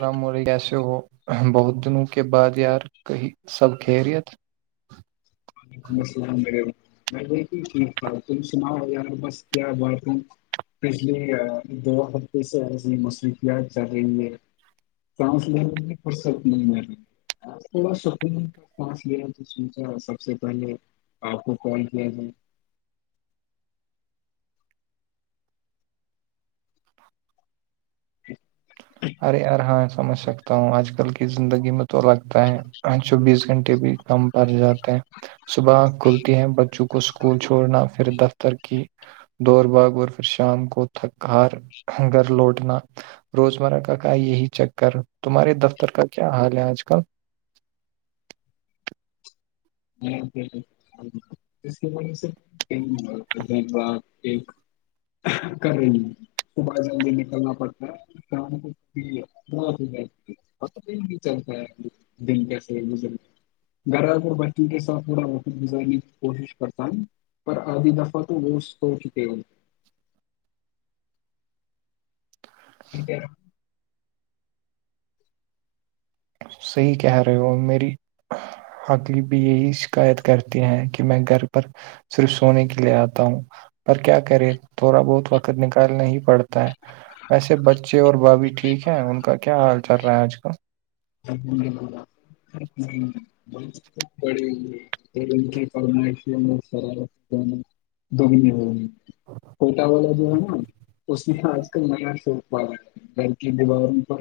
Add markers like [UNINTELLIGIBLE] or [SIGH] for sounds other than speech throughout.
اللام علیکم کیسے ہو بہت دنوں کے بعد یار کہیں سب کہریت وعلیکم السلام عم میں ب ہی ٹھیک ٹھاک تم سناؤ یار بس کیا ہے بات ہوں پچھلی دو ہفتے سے ای مصروفیات چل رہی ہے چانس ل پڑ سک نہیں ما تھوڑا سک ل رہ سب سے پہلے آپ کو فون کیا تھا ارے یار ہاں سمجھ سکتا ہوں آج کل کی زندگی میں تو لگتا ہے چوبیس گھنٹے بھی کم پڑ جاتے ہیں صبح کھلتی ہیں بچوں کو اسکول چھوڑنا پھر دفتر کی دوور باغ اور پھر شام کو تھک ہار گھر لوٹنا روزمرہ کا کا کا یہی چکر تمہارے دفتر کا کیا حال ہے آج کل وجہ سے ب ایک کرےلی صبح جلدی نکلنا پڑتا ہے ب چ دن کیسے گھر ب چ کے سات تھورا وفت گزرنے کی کوشش کرتا ہوں پر آدھی دفعہ تو روز ہو چکے ہوں ٹیک ہے صحیح کہہ رہے ہو میری حقلیب بھی یہی شکایت کرتے ہیں کہ میں گھر پر صرف سونے کے لیے آتا ہوں پر کیا کرے تھوڑا بہت وقت نکالنا پڑتا ہو ویسے بچے اور بھابھی ٹھیک ہے ان کا کیا حال چل رہا ہے آج کل بڑی ل پرمائش سر دگنی ہو کوٹا والا جو ہے نا اس میں آج کل ن گھر کی دیواروں پر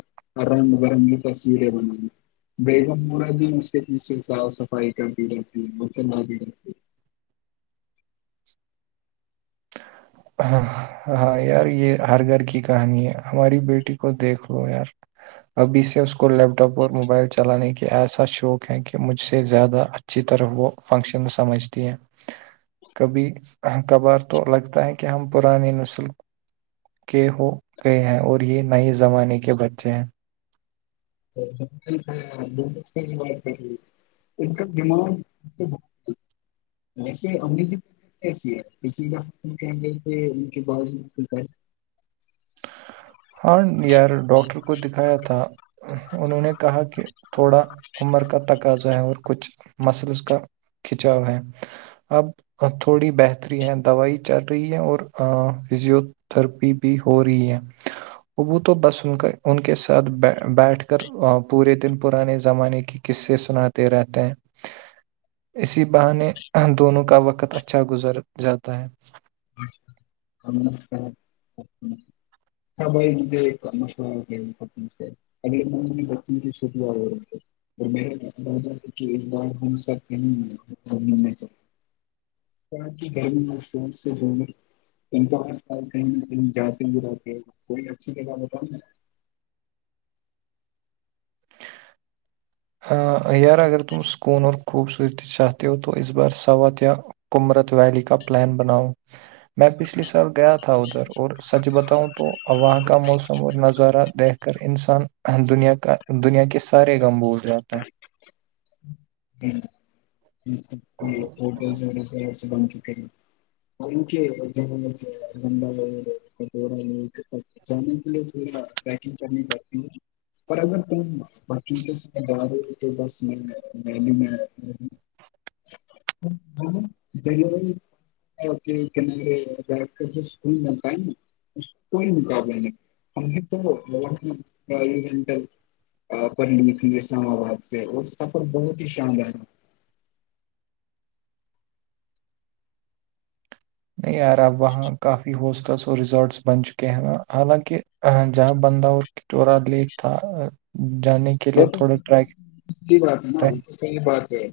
رنگ برنگی تصویریں بنے بگم پورا دن اس کے پیچھے صاف صفائی کرتی رہتی ہے مچن آتی رہتی ہے [INAUDIBLE] ہاں ہاں یار یہ ہر گھر کی کہانی ہے ہماری بیٹی کو دیکھ لو یار ابھی سے اس کو لیپٹاپ اور موبائل چلانے کی کہ ایسا شوق ہے کہ مجھ سے زیادہ اچھی طرح وہ فنکشن سمجھتی ہیں کبھی کبھار تو لگتا ہے کہ ہم پرانیے نسل کے ہو گئے ہیں اور یہ نئے زمانے کے بچے ہیں ب ان کا دمانڈ ویسے امریکی ایسی ہے پ دف کےل سے ان ب ہاں یار ڈاکٹر کو دکھایا تھا انہوں نے کہا کہ تھوڑا عمر کا تقاضا ہے اور کچھ مسلس کا [UNINTELLIGIBLE] کھنچاؤ ہے اب تھوڑی بہتری ہے دوائی چل رہی ہے اور فزیو تھرپی بھی ہو رہی ہے [UNINTELLIGIBLE] وہ تو بس ان کا ان کے ساتھ بیٹھ کر پورے دن پرانے زمانے کی کس سے سناتے رہتے ہیں اسی بہانے دونوں کا وقت اچھا گزر جاتا ہے [INAUDIBLE] سب بھائی مجھے ایک مشہور پ سے ا بن کی سوب آ یر بار سب [INAUDIBLE] تو آ کہیں کہ جاتے گراتے کوئی اچھی جگہ بتاؤں یار اگر تم سکون اور خوبصورتی چاتتی تو اس بار سثوات کمرت ویلی کا پلان بناؤ میں پچھلے سال گیا تھا ادھر اور سچ بتاؤں تو وہاں کا موسم اور نظارہ دھ کر انسان دنیا کا دنیا کے سارے غم بھول جاتا ہے یہ ہوٹلرس ایسے بن چکے ہیں [INAUDIBLE] جانے کے لیے تھوڑا بیکنگ کرنی پڑتی ہے پر اگر تم بچوں کے ساتھ جا رہے ہو تو بس [INAUDIBLE] کنارے اسکول بنتا ہے نا اس کوئی مقابلے نہیں ہم تو [INAUDIBLE] پلی تھی اسلام آباد سے اور سفر بہت ہی شاندار تھا نہیں یار اب وہاں کافی ہوسٹلس اور ریزورٹس بن چکے ہیںا حالانکہ جہاں بندہ اور ٹورا لیک تھا جانے کی وہ تو صحیح بات ہے نا ٹریک- تو صحیح بات ہے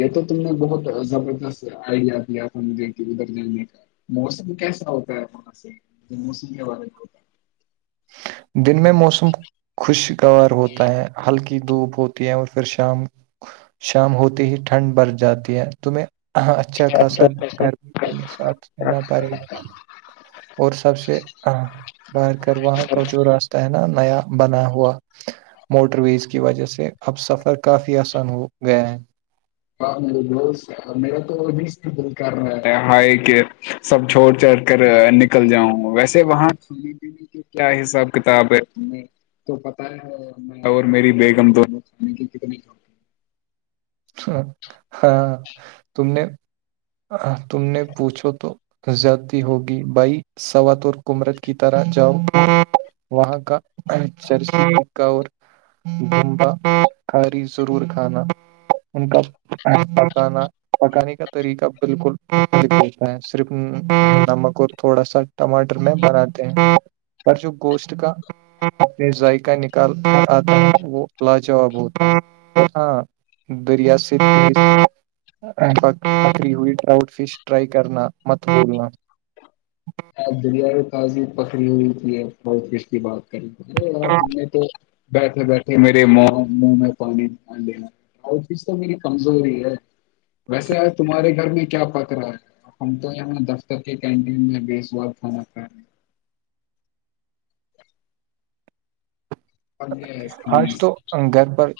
یہ تو تم نے بہت زبردست آئیڈیا دیا ہم دے کے ادھر جانے کا موسم کیسا ہوتا ہے سے موسم کے حوالے میں دن میں موسم خوشگوار ہوتا ہے ہلکی دھوپ ہو ہیں اور پھر شام شام ہوتی ہی ٹھنڈ بر جاتی ہے تمہیں اچھا اچھا خاصا گھر پڑنے ساتھ رہنا پڑے گا اور سب سے بار پھر وہاں کا جو راستہ ہے نا نیا بنا ہوا موٹر ویز کی وجہ سے اب سفر کافی آسان ہو گیا ہے ہاں میرا تو وہی اسٹرگل کر رہا کہ سب چھوڑ چھ کر نک نکل جاؤں ویسے وہاں سنے پنے کے کیا حساب کتاب ہے تو پتاہ ہے اور میری بیگم دونوں کتنی ہاں تم نے تم نے پوچھو تو زیادتی ہوگی بھائی سوات اور کمرت کی طرح جاؤ وہاں کا چر کا اور بمبا کاری ضرور کھانا ان کا پکانا پکانے کا طریقہ بالکلتا ہے صرف نمک اور تھوڑا سا ٹماٹر میں بناتے ہیں پر جو گوشت کا اپنے ذائقہ نکال آ وہ لاجاب ہوتا ہاں دریا سے برف بری ہوئی رؤٹ فش رائی کرنا مت بولنا دنیا میں تازی پکڑی ہوئی تھی بہت کس کی بات کری تھی آپ تم نے تو بیٹھے بیٹھے میرے ماں میں پانی لین اور چیز تو میری کمزوری ہے ویسے آج تمہارے گھر میں کیا پت رہا ہے ہم تو یہاں دفتر کے کینٹین میں بیچ بہت فم کا آج تو گھر پر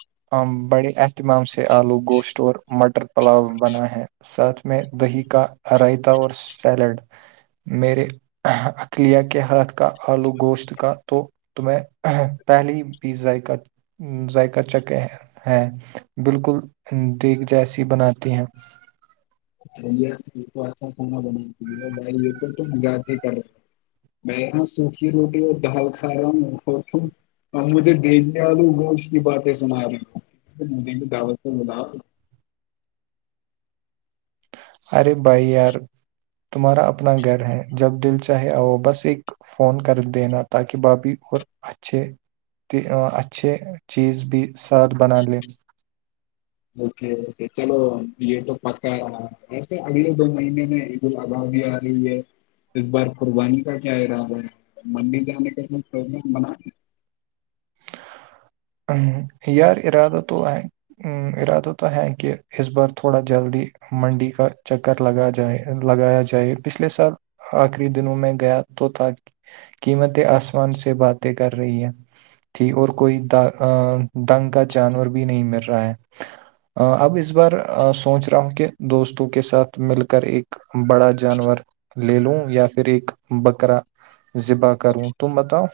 بڑے اہتمام سے آلو گوشتور مٹر پلاؤ بنا ہے ساتھ میں دہی کا رائتا اور سیلڈ میرے اقلیہ کے ہاتھ کا آلو گوشت کا تو تمیں پہلی بھیزذائقت ذائقہ چک ہے بالکل دیگ جیسی بناتی ہیں تو آا کناا بنا تا بر یہ تو م گاات ہی کر میں یہاں سوکی روٹی اور دھال کھایا میں او تھوں ا مجھے دینیالو گوش کی باتیں سنا رہی ہوں مجھے بھی دعوت ملا ارے بھائی یار تمہارا اپنا گھر ہے جب دل چاہے آؤ بس ایک فون کر دینا تاکہ بھابھی اور اچھے کہ اچھے چیز بھی ساتھ بنا لیں [UNINTELLIGIBLE] اوکے اوکے چلو یہ تو پکا ہے وسے اگلے دو مہینے میں آباد بھی آ رہی ہے اس بار قربانی کا کیا ارادہ ہے مندر جانے کا پرب بنا ا یار ارادہ تو آ ا ارادوں تو ہیں کہہ اس بار تھوڑا جلدی منڈی کا چکر لگا جائے لگایا جائے پچھلے سال آخری دنوں میں گیا تو تاکہ قمتیں آسمان سے باتیں کر رہی ہیں ج اور کوئی دا ا دنگ کا جانور بھی نہیں مل رہا ہے اب اس بار سوچ رہا ہوں کہ دوستوں کے ساتھ مل کر ایک بڑا جانور لے لوں یا پھر ایک بکرا زذبا کروں تم بتاؤ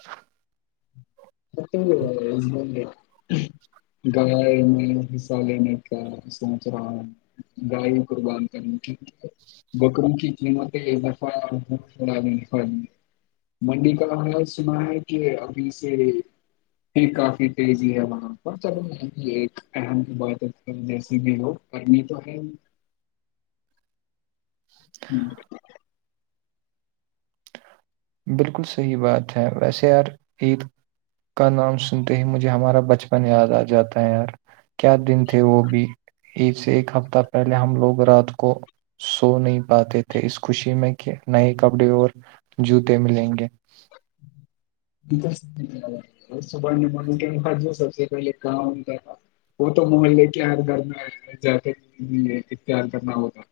مے گائے میں حصہ لینے کا سوچ رہا ہوں گائے قربان کرنی ٹھیک ہے بکر کچلی م یہا فا ف منڈی کا انظ سنا ہے کہ ابھی سے یہ کافی تیزی ہے وہاں پر چلو م ایک ام کی بت جیسی بھی ہو پمی تو ہے ہاں بالکل صحیح بات ہے ویسے یار عید کا نام سنتے ہی مجھے ہمارا بچپن یاد آ جاتا ہے یار کیا دن تھے وہ بھی ایک سے ایک ہفتہ پہلے ہم لوگ رات کو سو نہیں پاتے تھے اس خوشی میں کہ نئے کپڑے اور جوتے ملیں گے [INAUDIBLE] سبح نے م کہ ان کا جو سب سے پہلے گؤ انتا تھا وہ تو محلے کےار کرنا ج اختیار کرنا ہو تو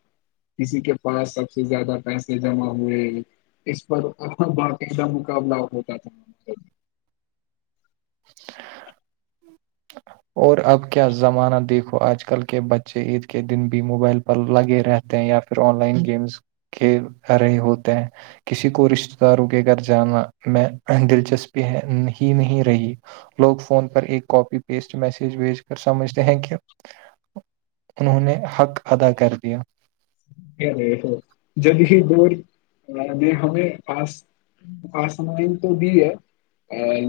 کسی کے پاس سب سے زیادہ پیسے جمع ہوئے اس پر ا بات ایکا مقبلہ ہوتا ہے تھا [INAUDIBLE] اور اب کیا زمانہ دیکھو آج کل کے بچے عید کے دن بھی موبائل پر لگے رہتے ہیں یا پھر آن لائن گیمس کھیل رہے ہوتے ہیں کسی کو رشتتے داروں کے گھر جانا میں دلچسپی ہے ہی نہیں رہی لوگ فون پر ایک کاپی پیسٹ میسج بھیج کر سمجھتے ہیں کہ انہوں نے حق ادا کر دیا رہ ہو جلد ہی دور نے ہمیں پاس آسمانی تو بھی ہے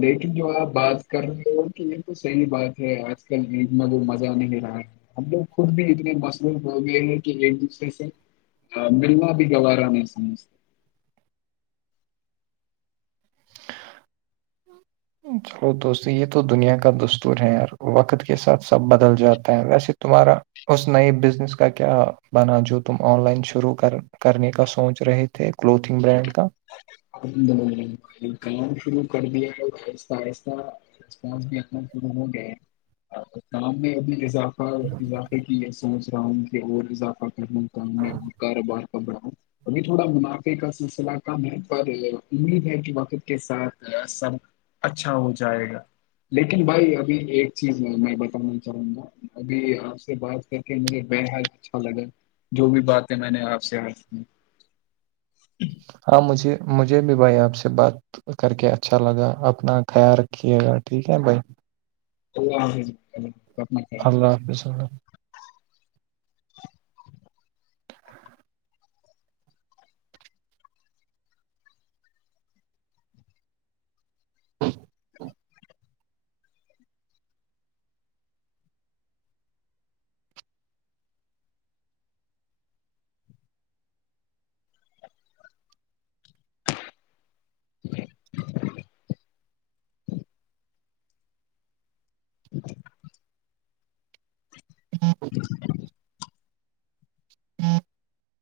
لیکن جو آپ بات کر رہے ہو کہ یہ تو صحیح بات ہے آج کل اتنا وہ مزہ نہیں رہا ہم لوگ خود بھی اتنے مصروف ہو گئے ہیں کہ ایک دوسرے سے ہ ملنا بھی گوارا میں سمجھ چلو دوست یہ تو دنیا کا دستور ہیں یار وقت کے ساتھ سب بدل جاتا ہے ویسے تمہارا اس نئے بزنس کا کیا بنا جو تم آن لائن شروع کر کرنے کا سوچ رہے تھے کلوتھنگ برانڈ کا کام شروع کر دیا ایہستہ ایہستہ بھی ہو گےام بھی [UNINTELLIGIBLE] اضافہ اضافے کی یہ سوچ رہا ہوں کہ اور اضافہ کرنے کام میں اور کاروبار بڑاؤ ابھی تھوڑا منافع کا سلسلہ کم ہے پر امید ہے کہ وقت کے ساتھ سب اچھا ہو جائے گا لیکن بھائی ابھی ایک چیز ہے میں بتانا چاہوں گا ابھی آپ سے بات کر مجھے بےحد اچھا لگا جو بھی بات ہے میں نے آپ سے ہر ہ [UNINTELLIGIBLE] ہاں مجھے مجھے بھی بھائی آپ سے بات کر کے اچھا لگا اپنا خیال رکھیے گا ٹھیک ہے بھائی تو [UNINTELLIGIBLE] اللہ حافظ اللہ [INAUDIBLE] ہ [UNINTELLIGIBLE] ج [UNINTELLIGIBLE] جی [UNINTELLIGIBLE] ہاں [UNINTELLIGIBLE]